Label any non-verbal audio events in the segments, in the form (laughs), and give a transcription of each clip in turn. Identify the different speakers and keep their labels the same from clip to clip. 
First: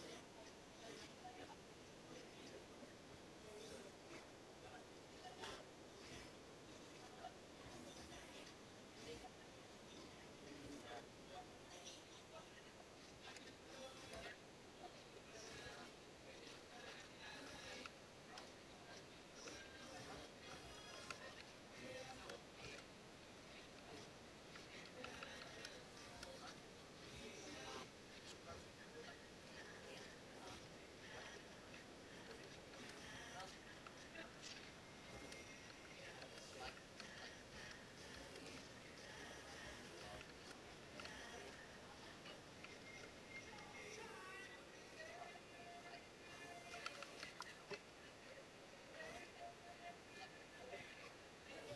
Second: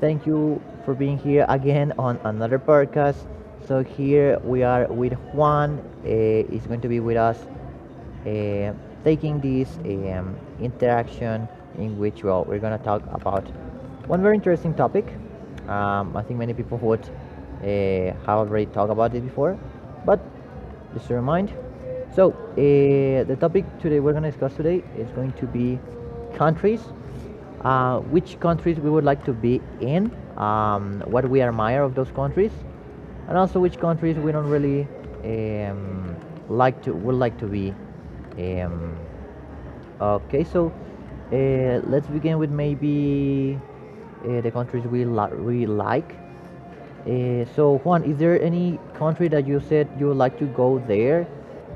Speaker 1: Thank you for being here again on another podcast. Here we are with Juan. He's going to be with us uh, taking this interaction in which we're going to talk about one very interesting topic. I think many people would have already talked about it before, but just to remind. The topic today we're going to discuss today is going to be countries. Which countries we would like to be in, what we admire of those countries, and also which countries we don't really um, like to would like to be. Um, okay, so let's begin with maybe the countries we like. So Juan, is there any country that you said you would like to go there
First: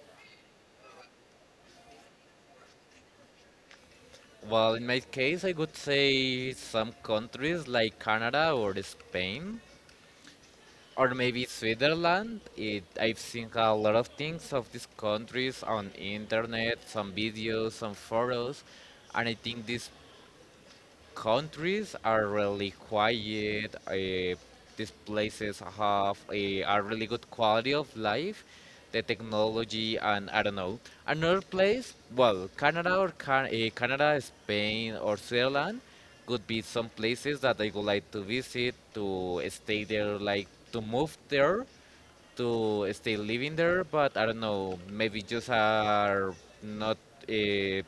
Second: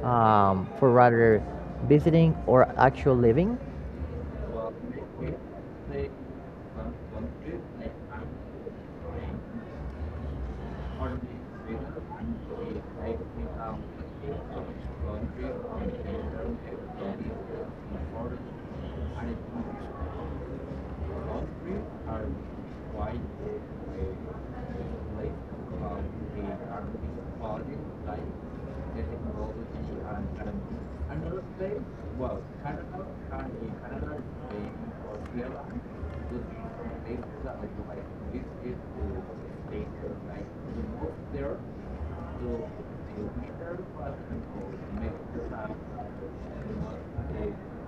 Speaker 1: for rather visiting or actual living?
Speaker 2: Well, in my case, I would say some countries like Canada or Spain, or maybe Switzerland. I've seen a lot of things of these countries on internet, some videos, some photos, and I think these countries are really quiet. These places have a really good quality of life, the technology, and I don't know. Another place, well, Canada, Spain or Switzerland could be some places that I would like to visit, to stay there, like to move there to stay living there, but I don't know, maybe just are not uh,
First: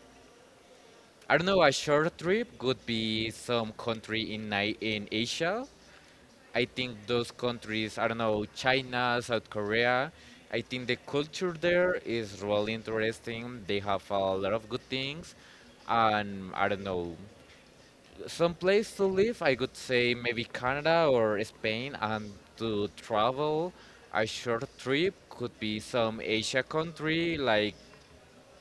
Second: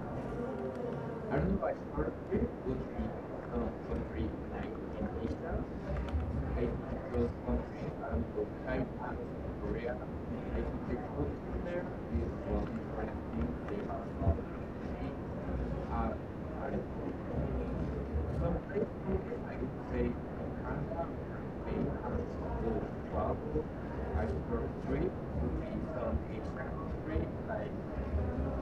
Speaker 2: I don't know, a short trip could be some country in Asia. I think those countries, I don't know, China, South Korea. I think the culture there is really interesting. They have a lot of good things. And I don't know, some place to live, I could say maybe Canada or Spain. And to travel, a short trip could be some Asia country like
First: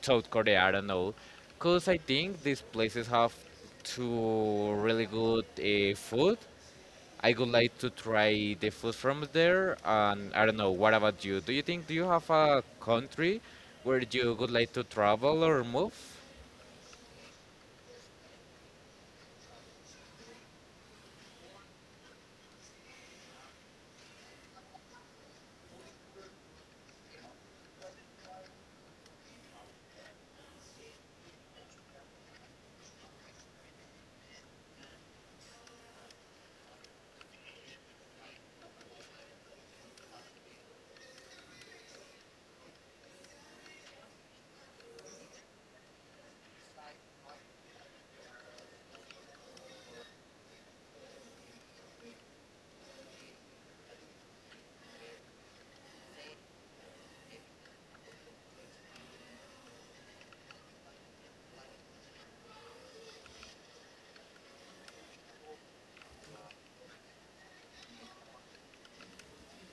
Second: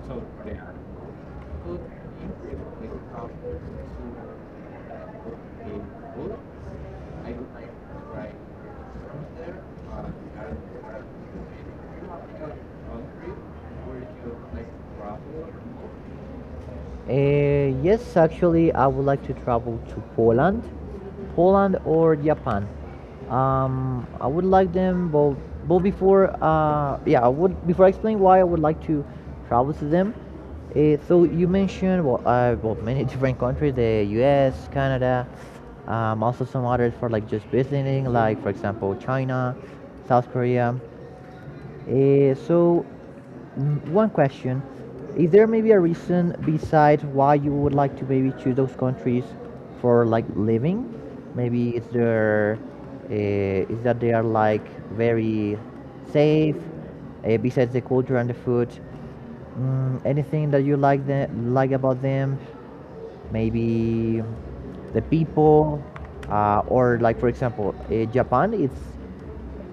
Speaker 2: South Korea, I don't know, because I think these places have two really good food. I would like to try the food from there, and I don't know, what about you? Do you have a country where you would like to travel or move?
Speaker 1: Yes, actually, I would like to travel to Poland, Poland or Japan. I would like them both. But before, I would before I explain why I would like to travel to them. So you mentioned many (laughs) different countries: the U.S., Canada, also some others for like just visiting, like for example, China, South Korea. Eh, so, one question: Is there maybe a reason besides why you would like to maybe choose those countries for like living? Maybe is that they are like very safe? Besides the culture and the food, anything that you like about them? Maybe the people, or like for example, Japan. It's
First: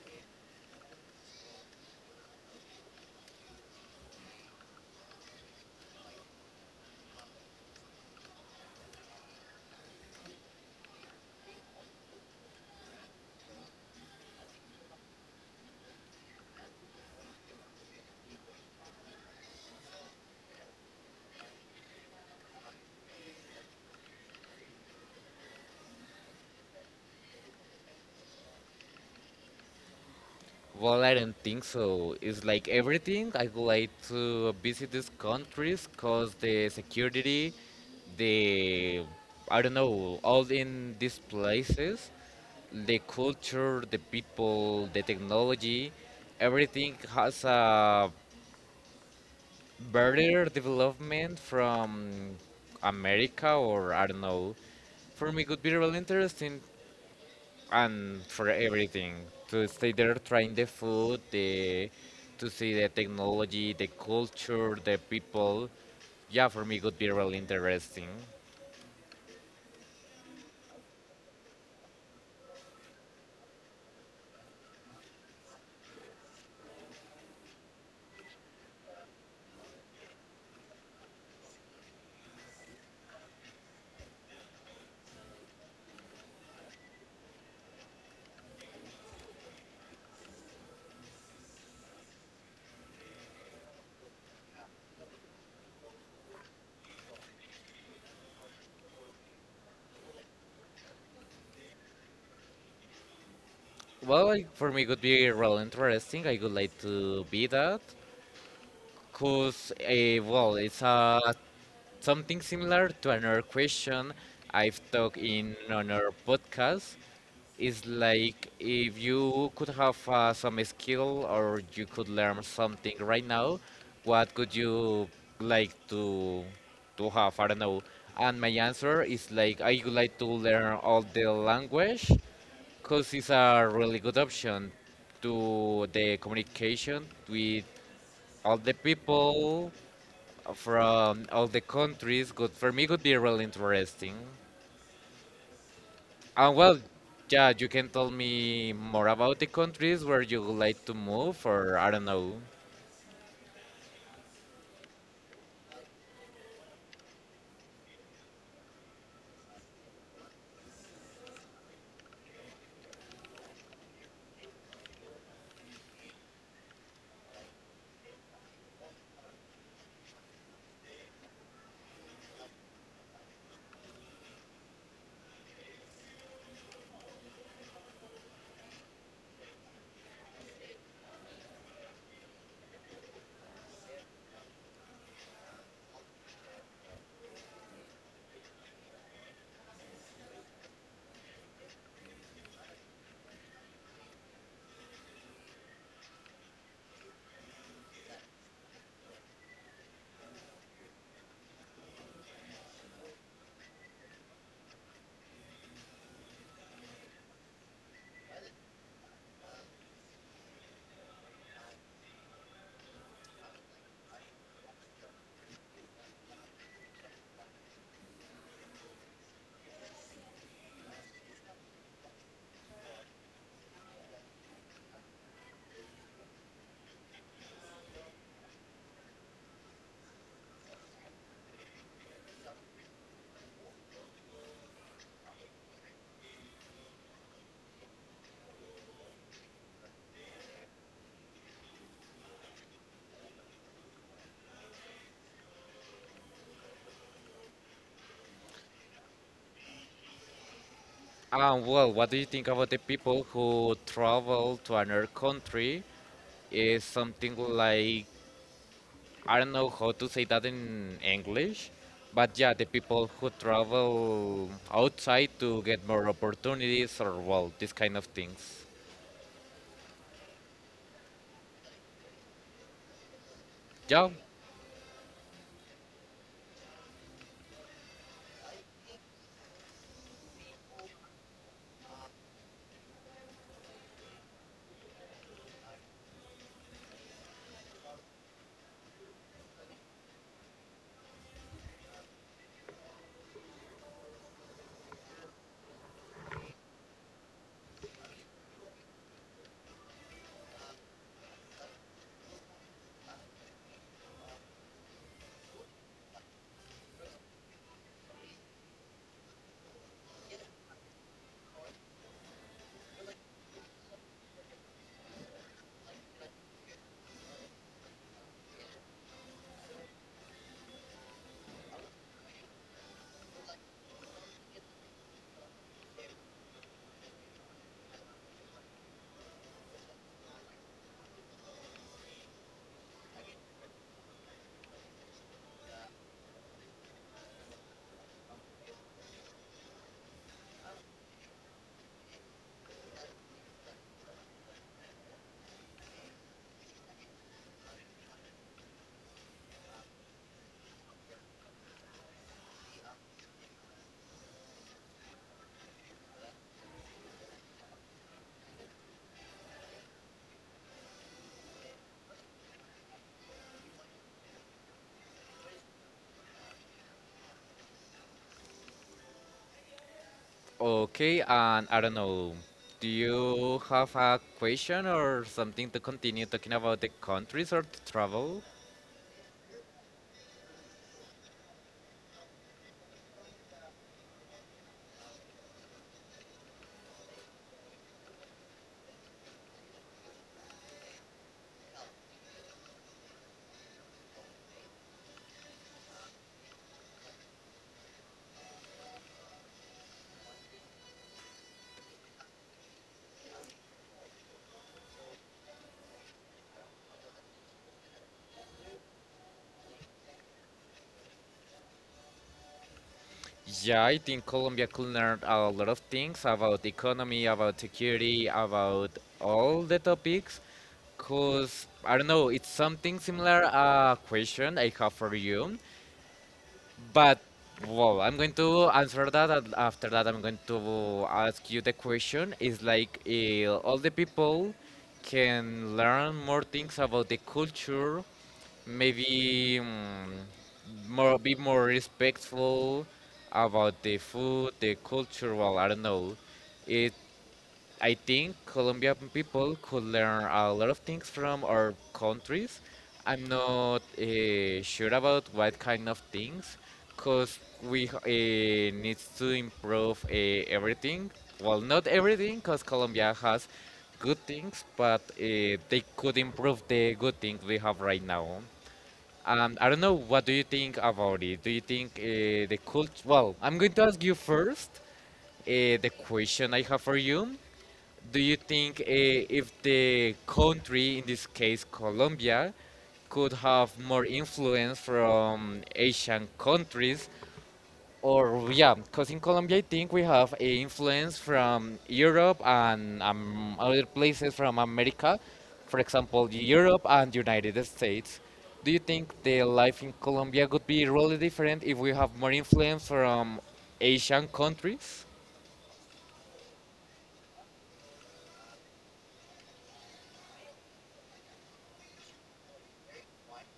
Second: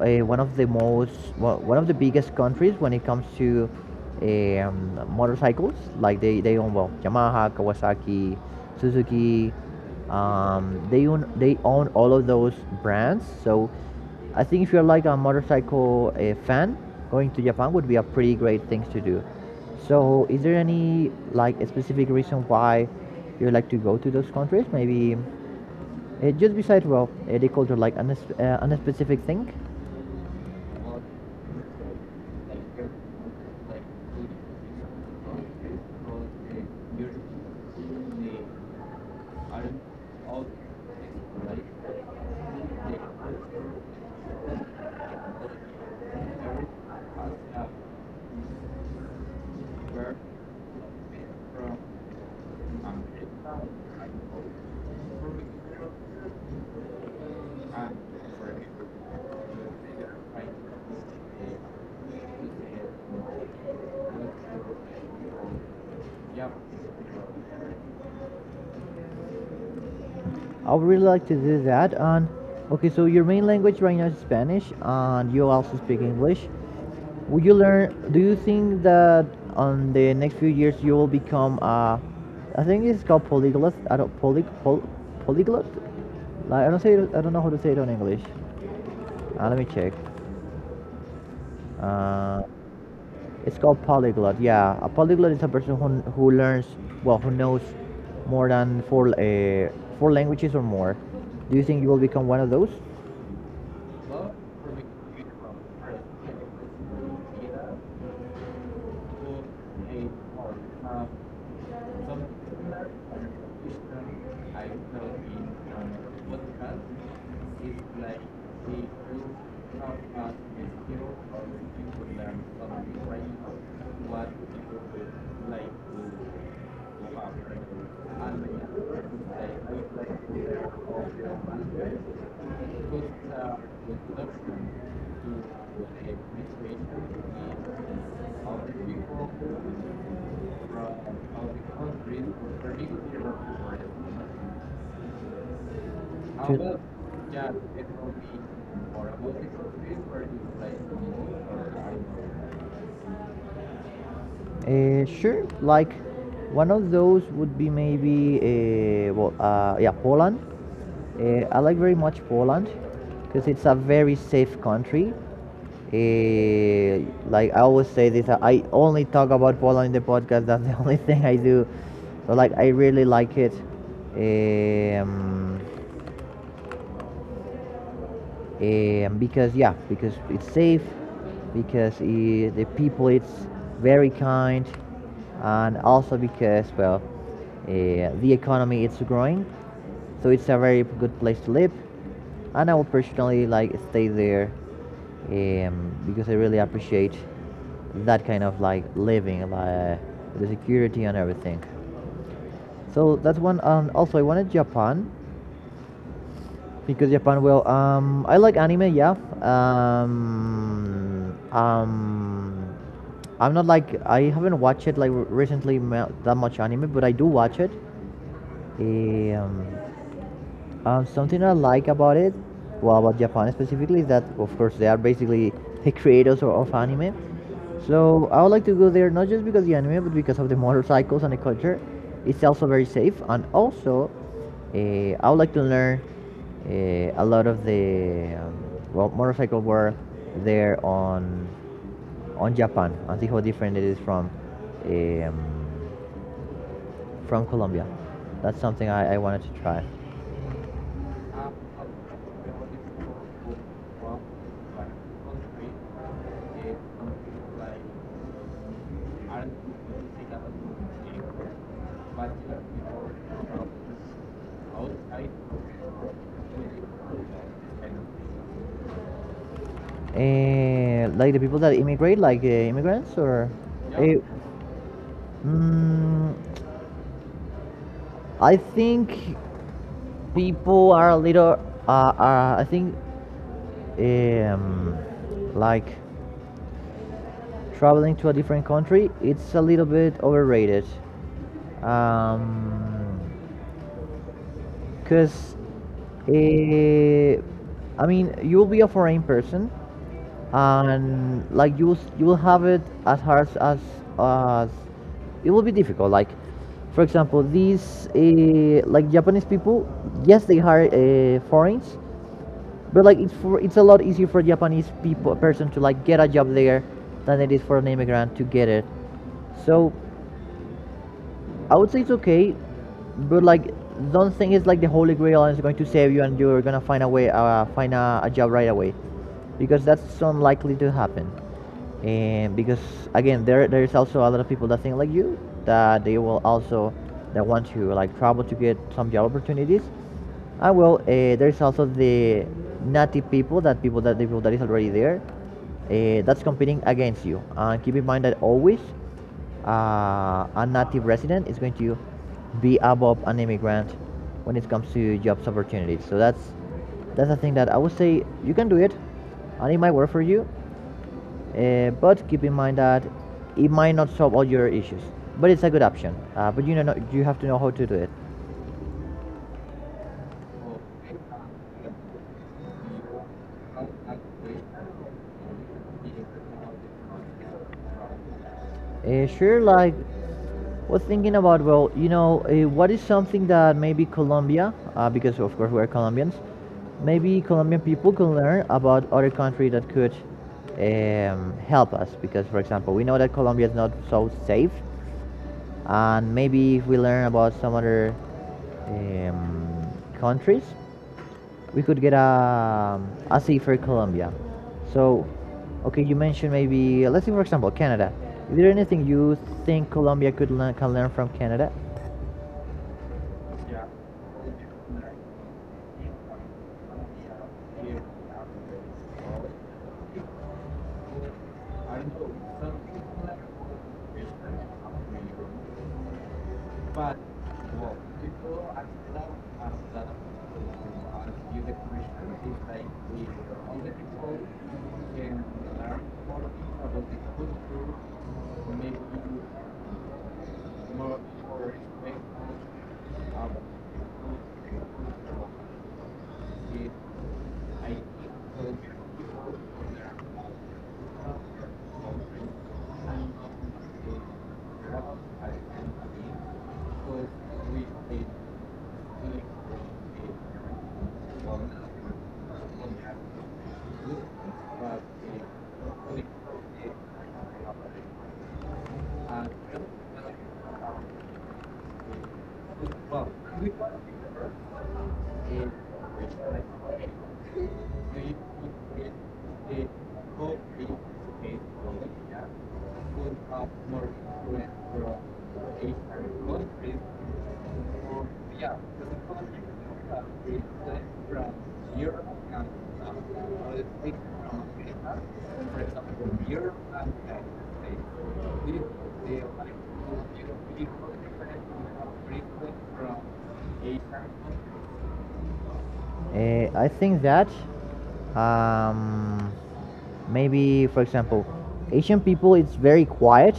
Speaker 1: one of one of the biggest countries when it comes to motorcycles like they own well Yamaha, Kawasaki, Suzuki. They own all of those brands. So I think if you're like a motorcycle fan, going to Japan would be a pretty great thing to do. So is there any like a specific reason why you like to go to those countries, maybe just besides the culture, an specific thing?
Speaker 2: Well, I don't think so. It's like everything. I would like to visit these countries because the security, the, I don't know, all in these places, the culture, the people, the technology, everything has a better development from America or I don't know. For me, it could be really interesting, and for everything to stay there trying the food the to see the technology, the culture, the people. Yeah, for me it would be really interesting.
Speaker 1: I would really like to do that. And okay, so your main language right now is Spanish, and you also speak English. Would you learn? Do you think that on the next few years you will become a? I think it's called polyglot. I don't poly, pol, Polyglot. Like, I don't say. I don't know how to say it on English. Let me check. Uh, it's called polyglot. Yeah, a polyglot is a person who learns well, who knows more than four languages or more. Do you think you will become one of those?
Speaker 2: Well, I, for me it would be really interesting. I would like to be that. Cause well, it's something similar to another question I've talked in another podcast. It's like if you could have some skill or you could learn something right now, what could you like to have? I don't know. And my answer is like I would like to learn all the language because it's a really good option to the communication with all the people from all the countries. Good for me would be really interesting. And well, yeah, you can tell me more about the countries where you would like to move, or I don't know.
Speaker 1: Sure. Like one of those would be maybe Poland. I like very much Poland because it's a very safe country. Uh, like I always say this, I only talk about Poland in the podcast. That's the (laughs) only thing I do. So like I really like it. Um, and because yeah, because it's safe, because the people it's very kind, and also because uh, the economy it's growing, so it's a very good place to live, and I will personally like stay there, because I really appreciate that kind of like living, like the security and everything. So that's one, and also I wanted Japan because Japan well. I like anime, yeah. Um, um, I'm not like I haven't watched it like recently that much anime, but I do watch it. Um, Something I like about it, well, about Japan specifically, is that of course they are basically the creators of anime. So I would like to go there not just because the anime, but because of the motorcycles and the culture. It's also very safe, and also I would like to learn a lot of the motorcycle world there on Japan and see how different it is from eh, um, from Colombia. That's something I wanted to try.
Speaker 2: Well, what do you think about the people who travel to another country? Is something like, I don't know how to say that in English, but yeah, the people who travel outside to get more opportunities, or well, these kind of things.
Speaker 1: Like the people that immigrate, like immigrants, or
Speaker 2: Yeah.
Speaker 1: Eh, mm, I think people are a little. I think um, like traveling to a different country, it's a little bit overrated. Um, Cause uh, I mean, you'll be a foreign person, and like you will have it as hard as as it will be difficult, like for example these like Japanese people. Yes, they hire foreigners, but like it's a lot easier for a japanese people person to like get a job there than it is for an immigrant to get it. So I would say it's okay, but like don't think it's like the holy grail and it's going to save you and you're gonna find a job right away, because that's unlikely to happen. And because again, there is also a lot of people that think like you, that they will also that want to like travel to get some job opportunities. And there is also the people that is already there, that's competing against you. And keep in mind that always a native resident is going to be above an immigrant when it comes to jobs opportunities. So that's a thing that I would say you can do it, and it might work for you. But keep in mind that it might not solve all your issues, but it's a good option. But you know, no, you have to know how to do it.
Speaker 2: Okay, and I don't know, do you have a question or something to continue talking about the countries or the travel?
Speaker 1: Sure, like was thinking about what is something that maybe Colombia, because of course we're Colombians, maybe Colombian people can learn about other country that could help us. Because for example, we know that Colombia is not so safe, and maybe if we learn about some other um, countries, we could get a safer Colombia. So, okay, you mentioned maybe let's say for example Canada. Is there anything you think Colombia can learn from Canada?
Speaker 2: Yeah, I think Colombia could learn a lot of things about economy, about security, about all the topics. Cause I don't know, it's something similar a question I have for you. But well, I'm going to answer that, and after that, I'm going to ask you the question. Is like, all the people can learn more things about the culture, maybe more, be more respectful about the food, the culture. Well, I don't know. It, I think Colombian people could learn a lot of things from our countries. I'm not sure about what kind of things, because we need to improve everything. Well, not everything, because Colombia has good things, but they could improve the good things we have right now. I don't know. What do you think about it? Do you think the cult? Well, I'm going to ask you first the question I have for you. Do you think if the country, in this case Colombia, could have more influence from Asian countries? Or, yeah, because in Colombia, I think we have a influence from Europe and other places from America, for example, Europe and United States. Do you think the life in Colombia could be really different if we have more influence from Asian countries?
Speaker 1: I think that um, maybe, for example, Asian people, it's very quiet.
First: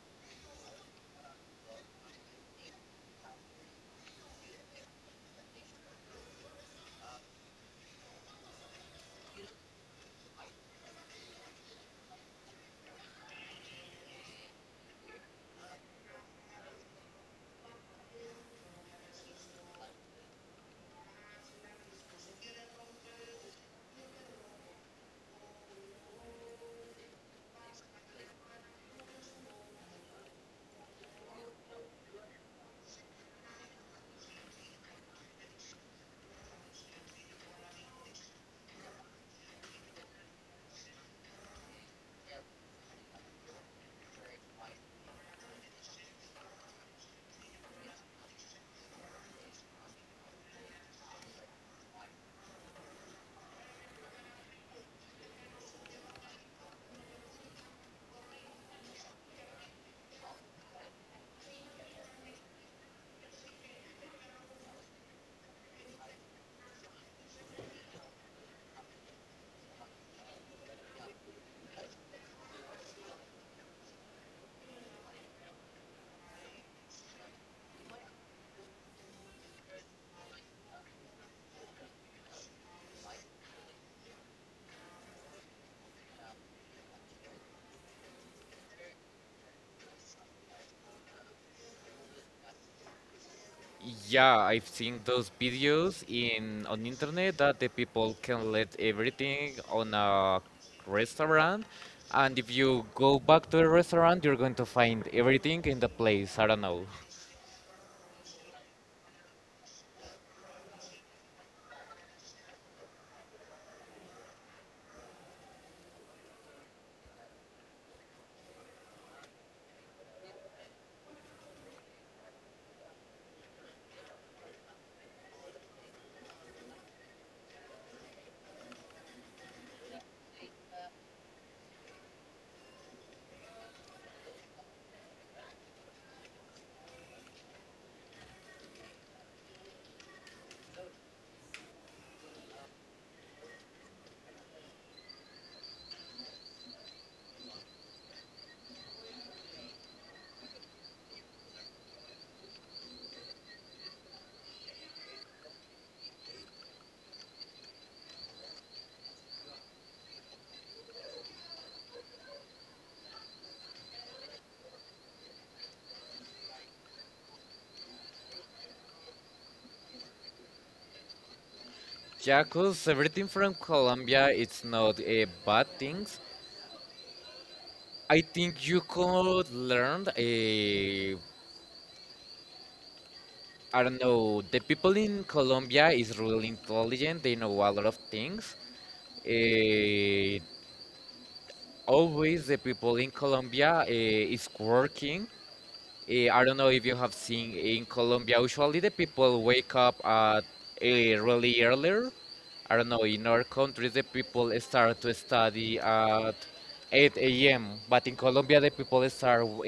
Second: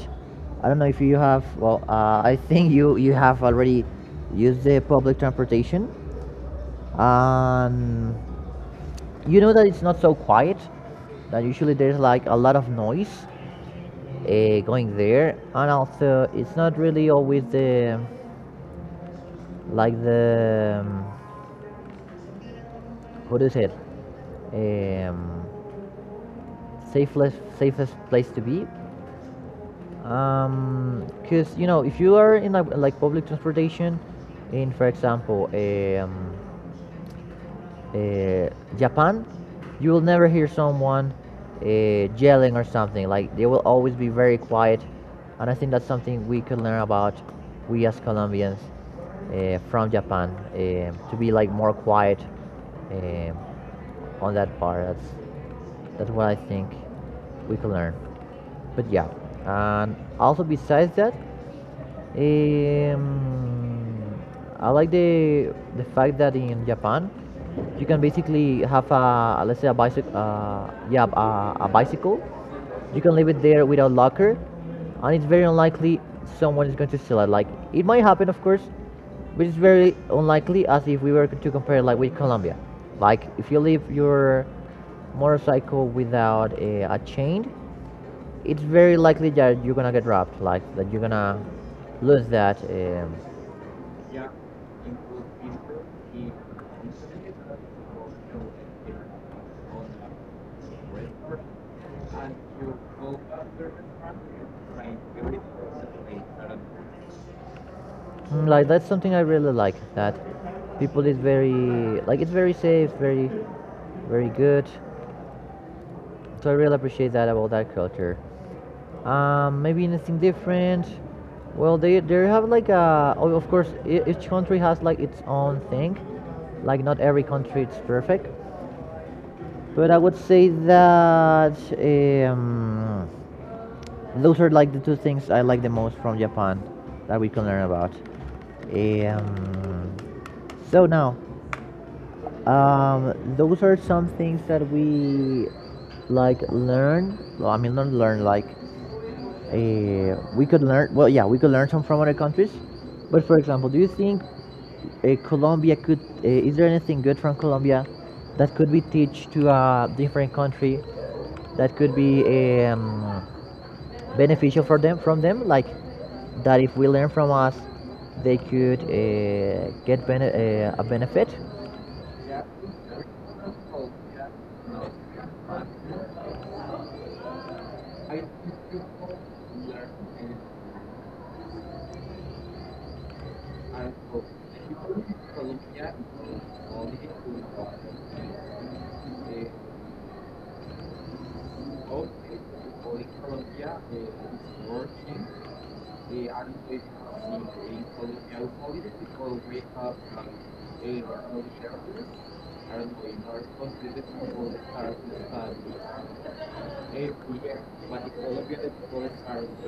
Speaker 1: I don't know if you have. I think you have already used the public transportation, and you know that it's not so quiet. That usually there's like a lot of noise going there, and also it's not really always the like the how it? Um, safest safest place to be because um, you know if you are in like public transportation in for example a uh, Japan, you will never hear someone yelling or something. Like they will always be very quiet, and I think that's something we could learn about, we as Colombians from Japan, to be like more quiet um on that part. That's what I think we could learn. But yeah, and also besides that, um, I like the fact that in Japan, you can basically have a let's say a bicycle, a bicycle. You can leave it there without locker, and it's very unlikely someone is going to steal it. Like it might happen, of course, but it's very unlikely. As if we were to compare like with Colombia, like if you leave your motorcycle without a chain, it's very likely that you're gonna get robbed, like that you're gonna lose that.
Speaker 2: Yeah, I've seen those videos in on internet that the people can let everything on a restaurant, and if you go back to the restaurant, you're going to find everything in the place. I don't know.
Speaker 1: Like that's something I really like. That people is very like it's very safe, very, very good. So I really appreciate that about that culture. Maybe anything different. Well, they have like a oh, of course each country has like its own thing. Like not every country it's perfect, but I would say that. Um, Those are like the two things I like the most from Japan that we can learn about. Um, so now, those are some things that we like learn. Well, I mean, not learn like we could learn. Well, yeah, we could learn some from other countries. But for example, do you think Colombia could? Is there anything good from Colombia that could be teach to a different country? That could be um, beneficial for them from them like that if we learn from us they could a benefit?
Speaker 2: Yeah, 'cause everything from Colombia, it's not a bad things. I think you could learn a. I don't know. The people in Colombia is really intelligent. They know a lot of things. Uh, Always the people in Colombia is working. I don't know if you have seen in Colombia. Usually, the people wake up at really earlier. I don't know. In our country, the people start to study at 8 a.m. But in Colombia, the people start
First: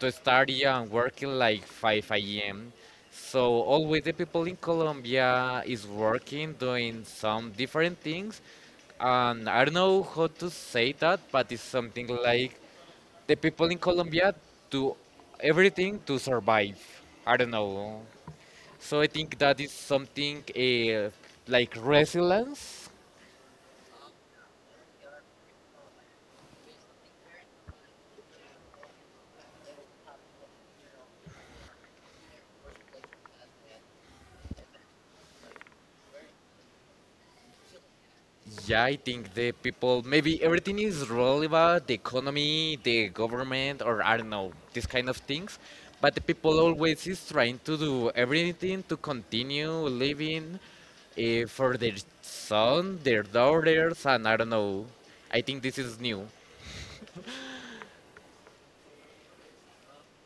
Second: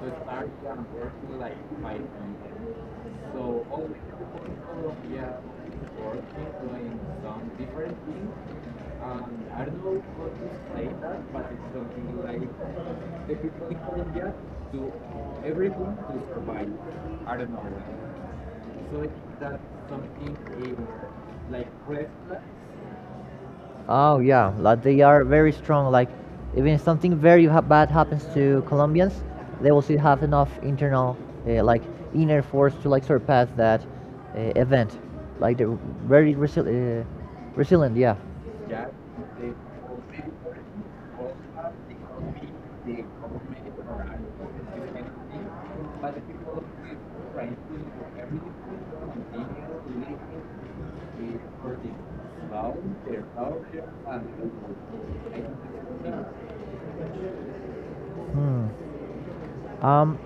Speaker 2: to study and working like 5 a.m. So always the people in Colombia is working, doing some different things. And I don't know how to say that, but it's something like the people in Colombia do everything to survive. I don't know. So I think that is something like resilience.
Speaker 1: Oh yeah, like they are very strong, like even if something bad happens to Colombians, they will still have enough internal uh, like inner force to like surpass that event. Like they're very resi- uh, resilient, yeah.
Speaker 2: Yeah, I think the people, maybe everything is really about the economy, the government, or I don't know, these kind of things. But the people always is trying to do everything to continue living for their son, their daughters, and I don't know. I think this is new.
Speaker 1: Hmm. Um,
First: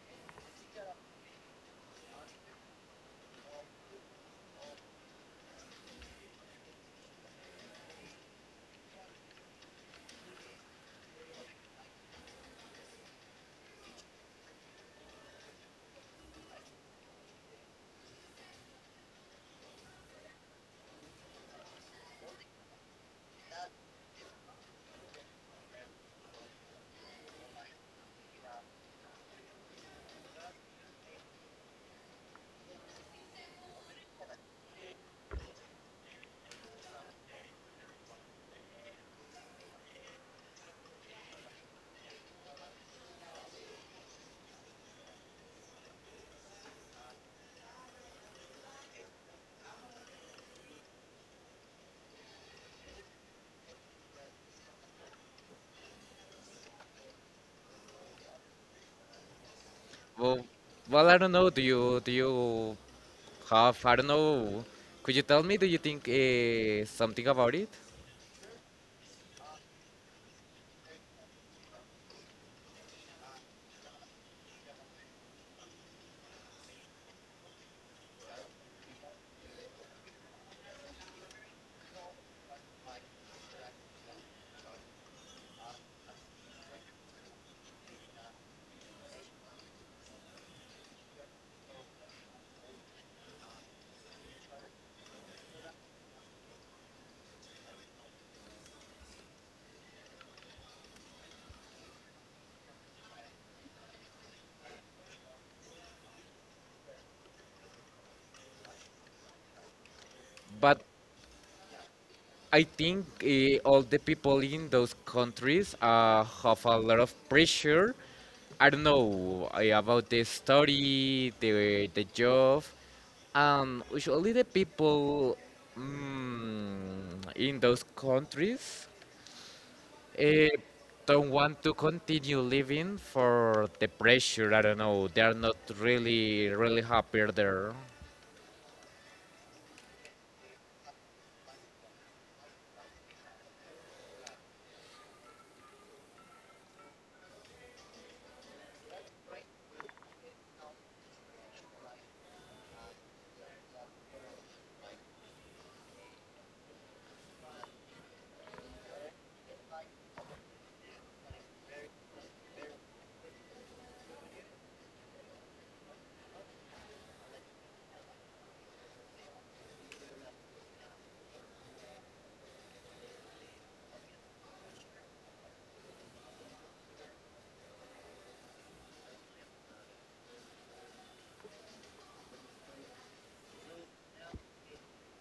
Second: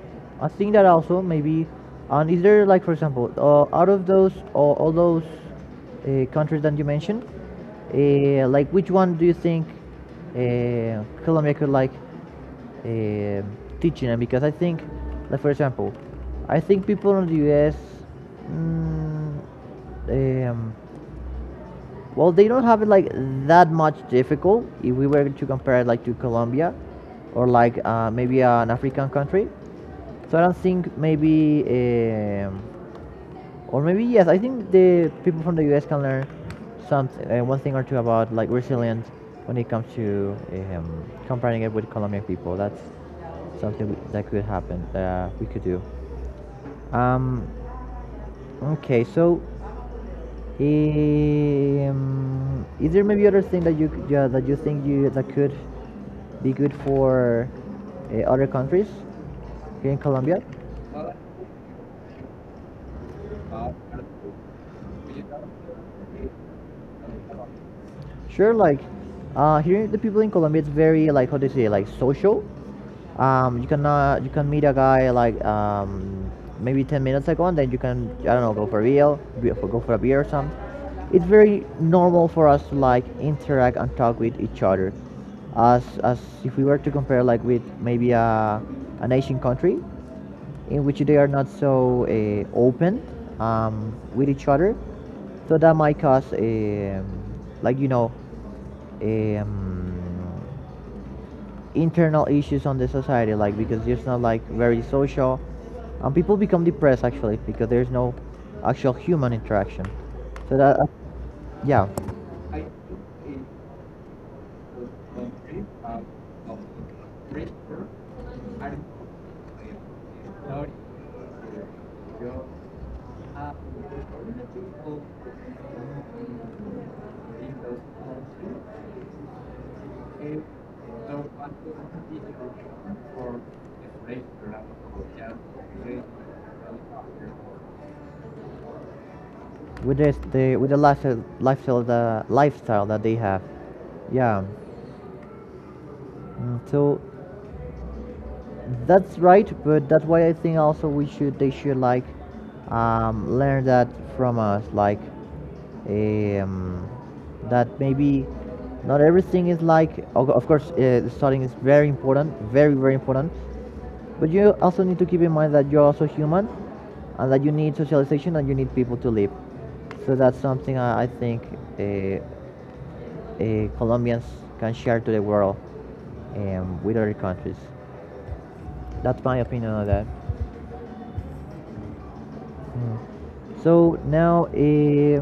Speaker 1: I think that also maybe, and is there like for example, out of those or all those countries that you mentioned, like which one do you think Colombia could like uh, teach in? And because I think, like for example, I think people in the U.S. Mm, um, well, they don't have it like that much difficult if we were to compare it like to Colombia or like maybe an African country. So I don't think maybe, or maybe yes, I think the people from the U.S. can learn some one thing or two about like resilience when it comes to comparing it with Colombian people. That's something that could happen that we could do. Um, okay, so is there maybe other thing that you yeah, that you think you that could be good for other countries here in Colombia?
Speaker 2: Well, well, I don't know. Do you have? I don't know. Could you tell me? Do you think something about it?
Speaker 1: Sure, like here the people in Colombia, it's very like how they say like social. You can you can meet a guy like maybe 10 minutes ago, and then you can, I don't know, go for a beer, or something. It's very normal for us to like interact and talk with each other, as if we were to compare like with maybe a an Asian country, in which they are not so open with each other, so that might cause like you know um, internal issues on the society, like because it's not like very social, and people become depressed actually because there's no actual human interaction. So that,
Speaker 2: But
Speaker 1: yeah,
Speaker 2: I think all the people in those countries have a lot of pressure. I don't know about the study, the job. Usually the people mm, in those countries uh, don't want to continue living for the pressure. I don't know. They are not really really happy there.
Speaker 1: with this the with the lifestyle lifestyle the lifestyle that they have, yeah. So that's right, but that's why I think also we should they should like learn that from us, like um, that maybe not everything is like of course the starting is very important, very important, but you also need to keep in mind that you're also human and that you need socialization and you need people to live. So that's something I think uh, Colombians can share to the world, with other countries. That's my opinion on that. So now,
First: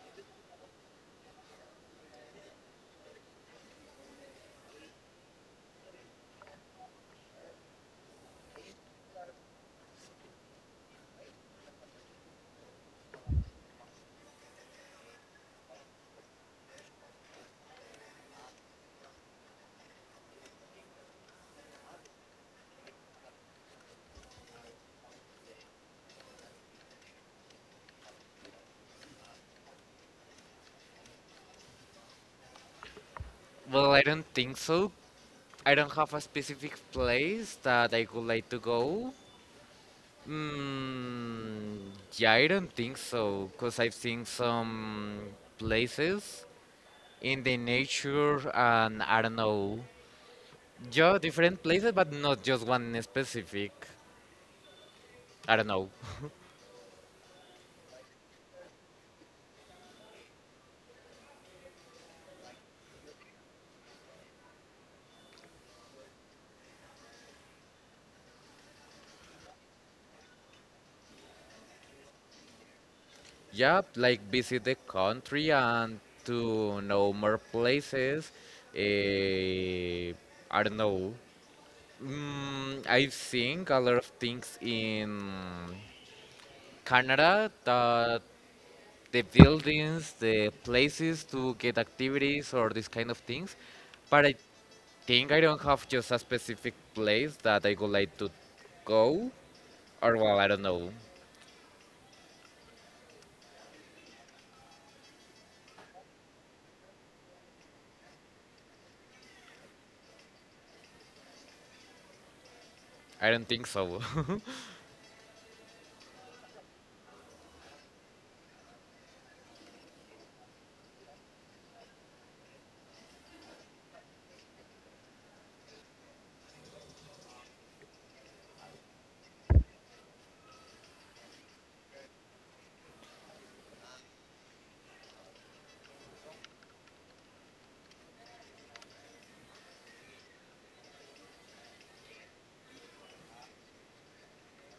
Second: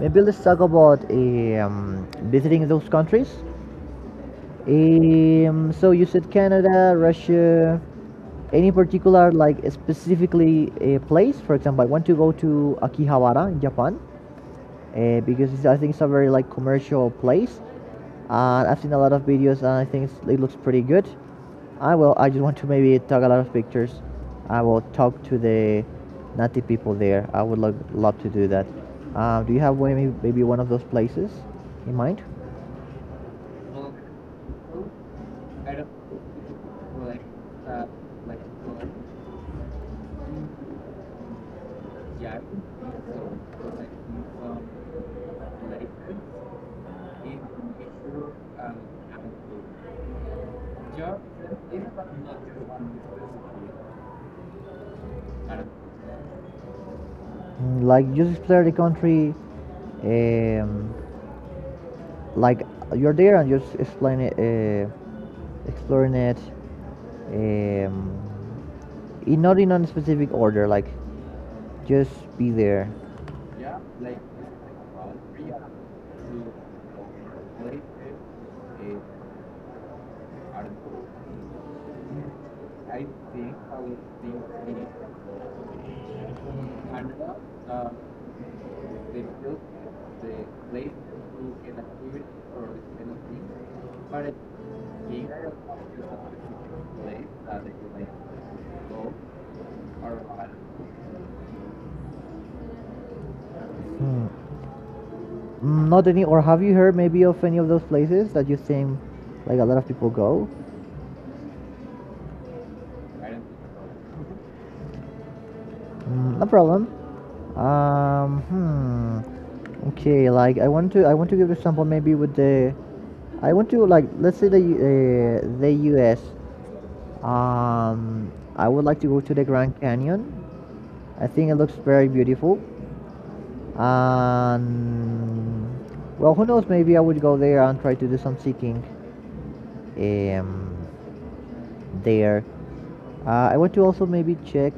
Speaker 1: maybe let's talk about visiting those countries. So you said Canada, Russia. Any particular, like specifically a place? For example, I want to go to Akihabara in Japan because I think it's a very like commercial place. I've seen a lot of videos and I think it looks pretty good. I will. I just want to maybe take a lot of pictures. I will talk to the native people there. I would love to do that. Do you have one, maybe one of those places in mind?
Speaker 2: Well, I don't think so, I don't have a specific place that I would like to go. Mm, yeah, I don't think so, because I've seen some places in the nature and I don't know. Yeah, different places, but not just one specific. I don't know. (laughs)
Speaker 1: Like just explore the country, um, like you're there and just explain it, exploring it, um, in, not in a specific order. Like just be there.
Speaker 2: Yeah, like visit the country and to know more places. Eh, I don't know. I've seen a lot of things in Canada that the buildings, the places to get activities or these kind of things. But I think I don't have just a specific place that I would like to go. Or well, I don't know.
Speaker 1: Not any, or have you heard maybe of any of those places that you think like a lot of people go?
Speaker 2: I don't think so.
Speaker 1: No problem. Um, hmm. Okay, like I want to give example maybe with I want to, like, let's say the U.S. Um, I would like to go to the Grand Canyon. I think it looks very beautiful. And well, who knows? Maybe I would go there and try to do some seeking. Um, there. I want to also maybe check.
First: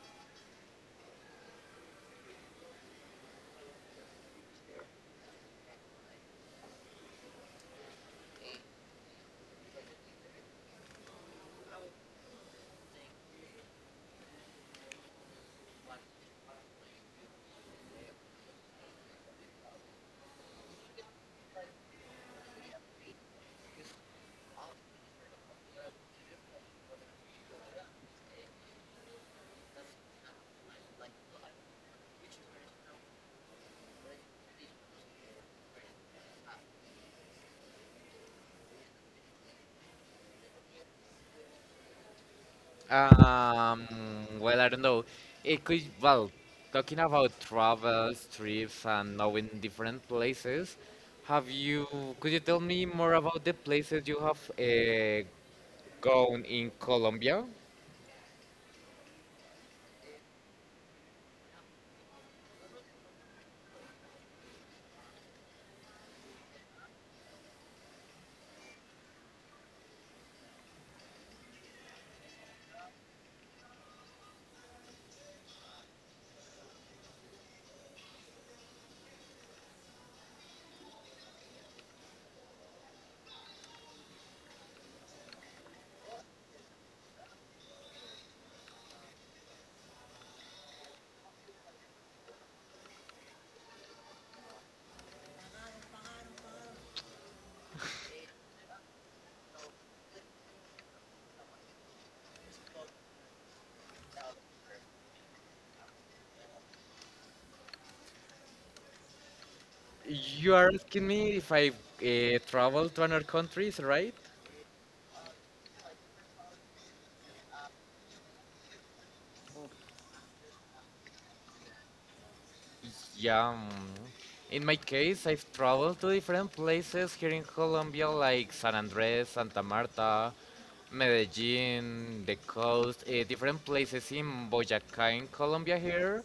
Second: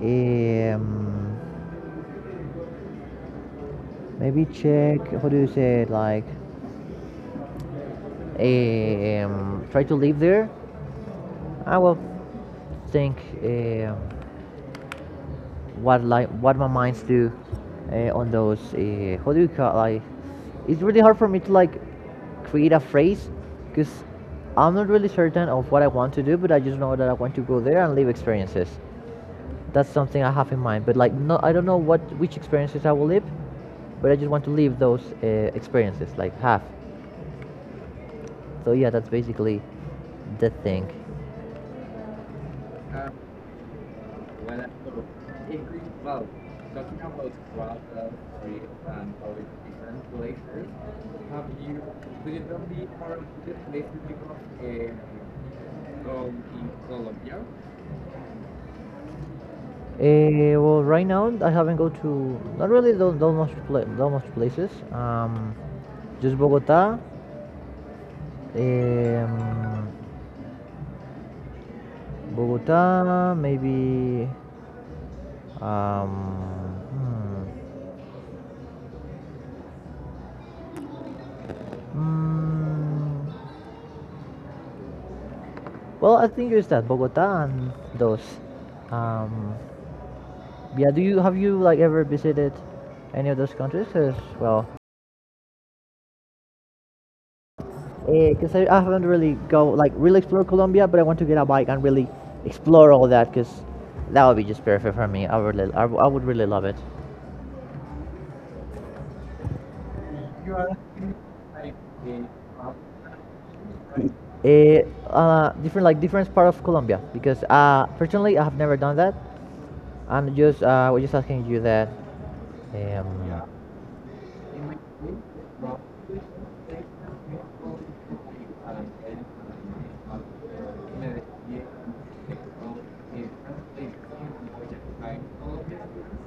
Speaker 1: Um, Maybe check, how do you say it, like, try to live there. I will think um what, like what my minds do on those. How do you call like? It's really hard for me to like create a phrase because I'm not really certain of what I want to do, but I just know that I want to go there and live experiences. That's something I have in mind, but like, no, I don't know what, which experiences I will live, but I just want to live those experiences, like have. So yeah, that's basically the thing.
Speaker 2: (laughs) um, well, I don't know. It could well talking about travels, trips, and knowing different places. Have you? Could you tell me more about the places you have gone in Colombia?
Speaker 1: Well, right now I haven't go to not really those much those much places. Just Bogota, um, Bogota, maybe. Um, hmm, mm, well, I think it's that Bogota and those. Um, yeah, do you have you like ever visited any of those countries? 'Cause, well, because I haven't really go like really explore Colombia, but I want to get a bike and really explore all that because that would be just perfect for me. I would really, I would really love it.
Speaker 2: You are asking me if I travel to other countries, right?
Speaker 1: Eh, Different, like different part of Colombia because personally I have never done that. I'm just we're just asking you that. Um,
Speaker 2: Yeah. Mm. In my case, I've traveled to different places here in Colombia, like San Andres, Santa Marta, Medellin, the coast, different places in Boyacá, in Colombia, here,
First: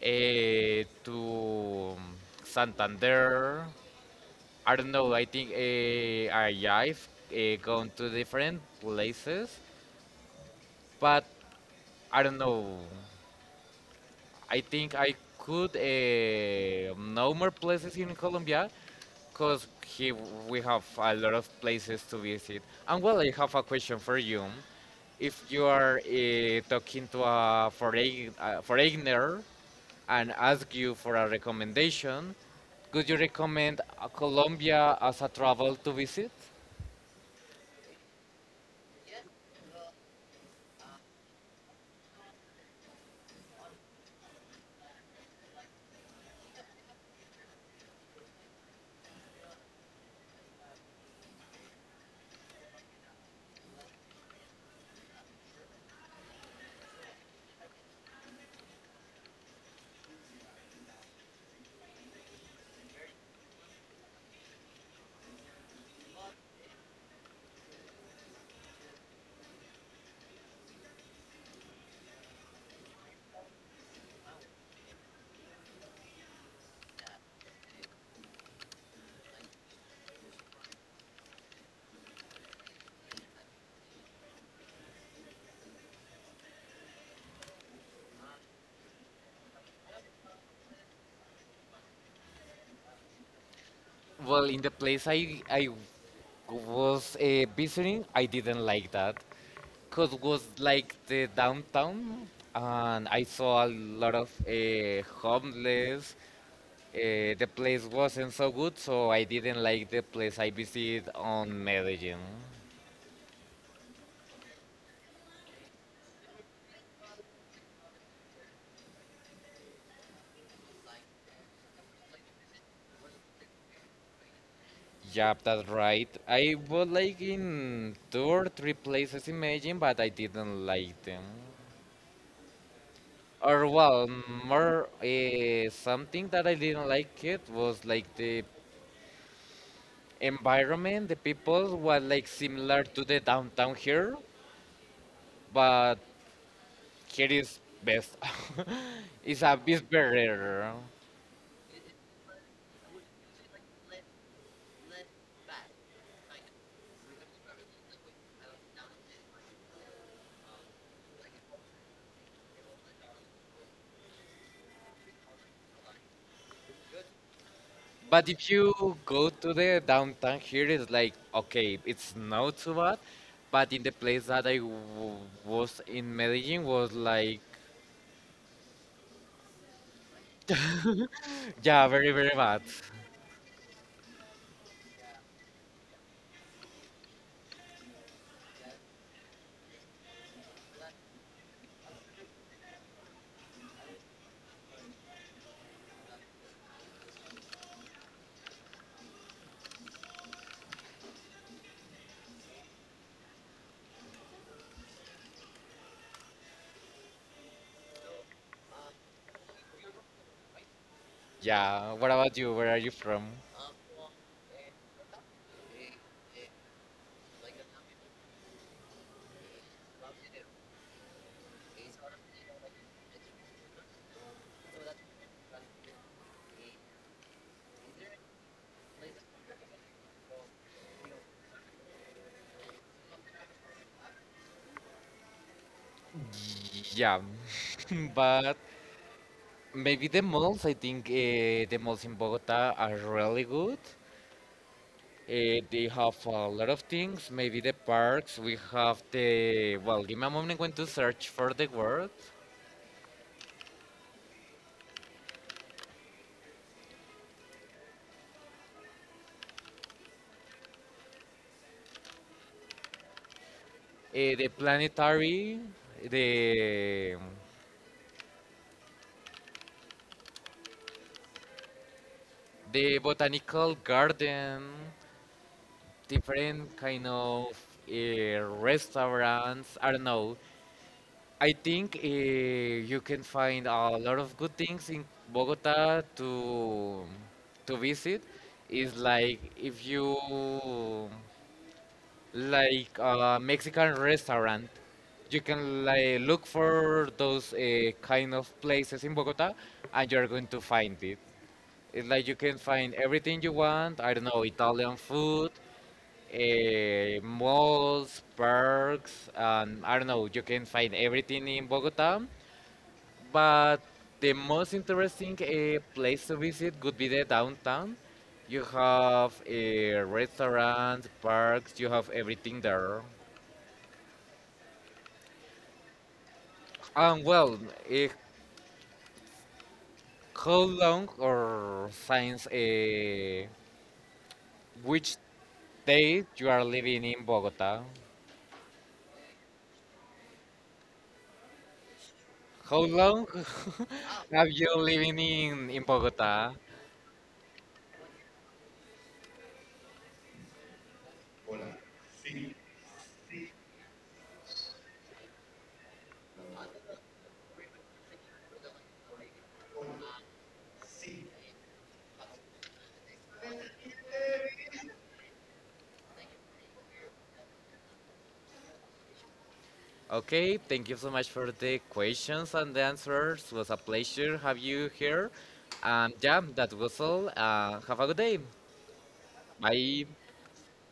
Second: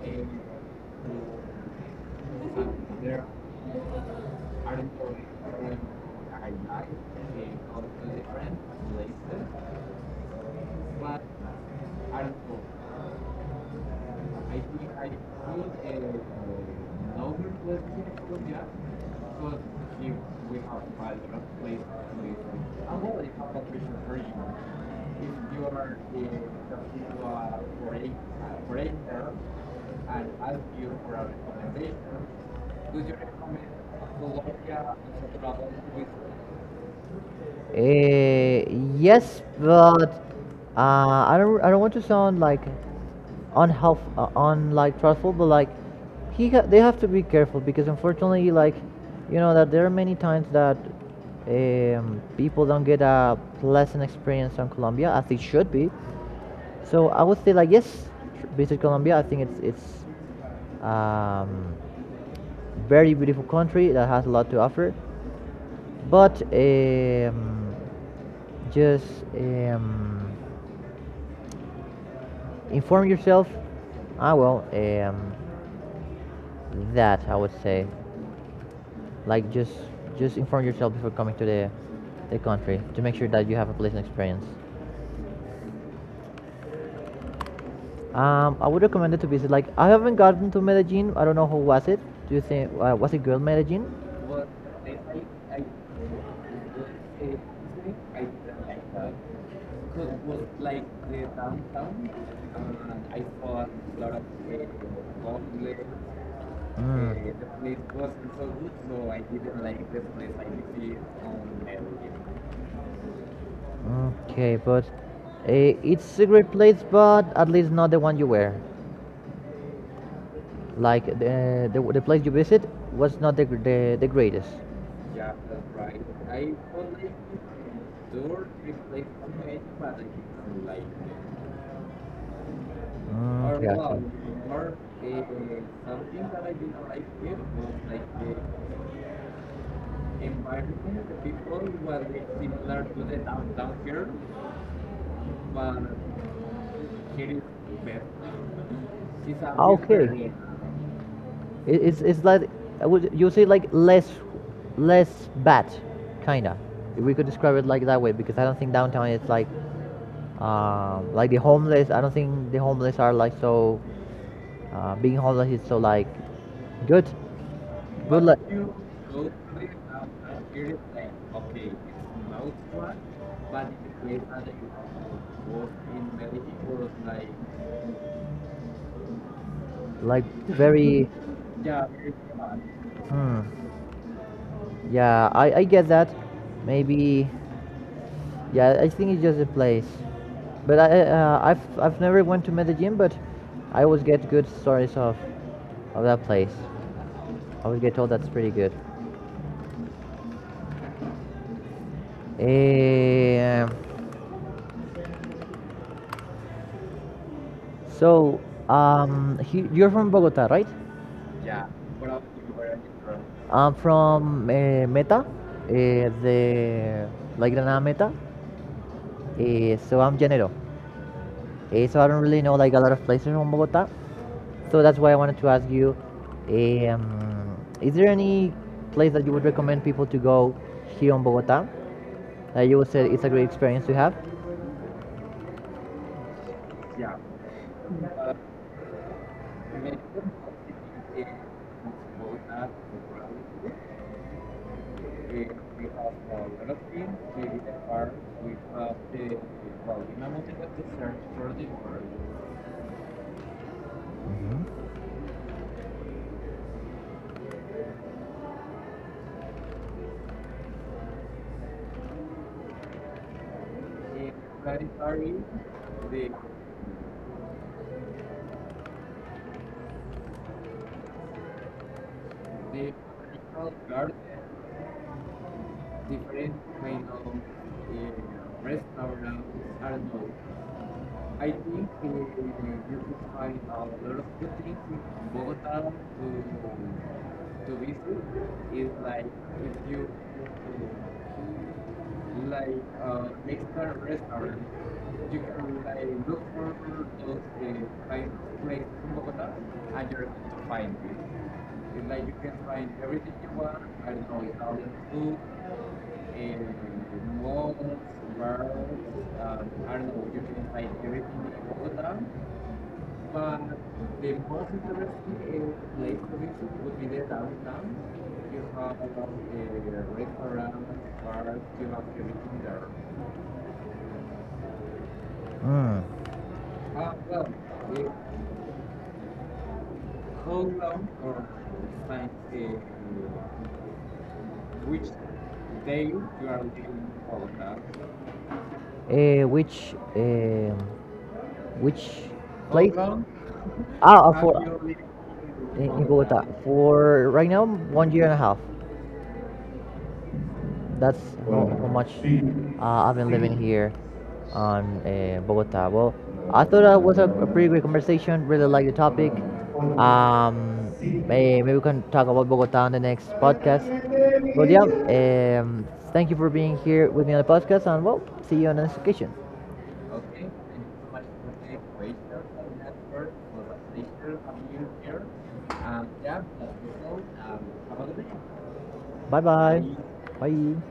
Speaker 2: uh, to mm, Santander. I don't know, I think I've gone to different places, but I don't know. I think I could know more places in Colombia because he we have a lot of places to visit. And well, I have a question for you. If you are talking to a foreigner and ask you for a recommendation, could you recommend Colombia as a travel to visit?
Speaker 1: Eh, yes, but I don't want to sound like un, like trustful, but like they have to be careful because unfortunately, like you know that there are many times that people don't get a pleasant experience on Colombia as it should be. So I would say like yes, visit Colombia. I think it's um, very beautiful country that has a lot to offer. But just um, inform yourself. Ah, well, um, that I would say, like just inform yourself before coming to the country to make sure that you have a pleasant experience. I would recommend it to visit. Like I haven't gotten to Medellin. I don't know who was it. Do you think was it girl Medellin?
Speaker 2: Well, in the place I was visiting, I didn't like that. Cause it was like the downtown, and I saw a lot of homeless. The
Speaker 1: Mm.
Speaker 2: place wasn't so good, so I didn't like the place I visited on Medellin.
Speaker 1: Okay, but it's a great place, but at least not the one you were. Like the place you visit was not the greatest.
Speaker 2: Yep, that's right. I was like in two or three places in Medellin, but I didn't like them.
Speaker 1: Mm,
Speaker 2: Or
Speaker 1: gotcha.
Speaker 2: well, more something that I didn't like, it was like the environment. The people were like similar to the downtown here, but here is best. (laughs) It's a bit
Speaker 1: Okay,
Speaker 2: better.
Speaker 1: it's like, I would you say like less less bad, kinda. If we could describe it like that way, because I don't think downtown is like the homeless. I don't think the homeless are like so being homeless is so like good. Good
Speaker 2: But
Speaker 1: luck.
Speaker 2: if you go to the downtown here, it's like, okay, it's not too bad. But in the place that was in Medellin was like,
Speaker 1: Like very
Speaker 2: yeah, very, very bad.
Speaker 1: hmm, yeah, I get that maybe, yeah, I think it's just a place, but I've never went to medellin, but I always get good stories of that place. I always get told that's pretty good. um, So, you're from Bogota, right?
Speaker 2: Yeah, what about you? Where are you from?
Speaker 1: I'm from Meta, the like Granada Meta. So I'm Janero. So I don't really know like a lot of places from Bogota. So that's why I wanted to ask you, is there any place that you would recommend people to go here in Bogota that you would say it's a great experience to have?
Speaker 2: Yeah, (laughs) but maybe the malls, I think the malls in Bogota are really good. They have a lot of things. Maybe the parks. We have the well. Give me a moment. I'm going to search for the word. The planetary, the the botanical garden, different kind of restaurants. I don't know. I think you can find a lot of good things in Bogota to visit. It's like if you like a Mexican restaurant. You can like look for those kind of places in Bogota, and you're going to find it. It's like you can find everything you want. I don't know Italian food, malls, parks, and I don't know. You can find everything in Bogota, but the most interesting place to visit would be the downtown. You have restaurants, parks, you have everything there. Well, uh, how long or since which day you are living in Bogota?
Speaker 1: Uh, which um, which
Speaker 2: How
Speaker 1: place? How
Speaker 2: long (laughs) have you
Speaker 1: For
Speaker 2: living in
Speaker 1: in Bogota
Speaker 2: Bogota?
Speaker 1: for right now 1 year and a half. That's how much I've been living here on Bogota. Well, I thought that was a pretty great conversation. Really like the topic. Um, Maybe we can talk about Bogota on the next podcast. But yeah, thank you for being here with me on the podcast, and well, see you on the next occasion.
Speaker 2: Okay, thank you so much for the questions and the answers. It was a pleasure have you here. Yeah, that was all. Have a good day.
Speaker 1: Bye bye.
Speaker 2: Bye.
Speaker 1: Bye.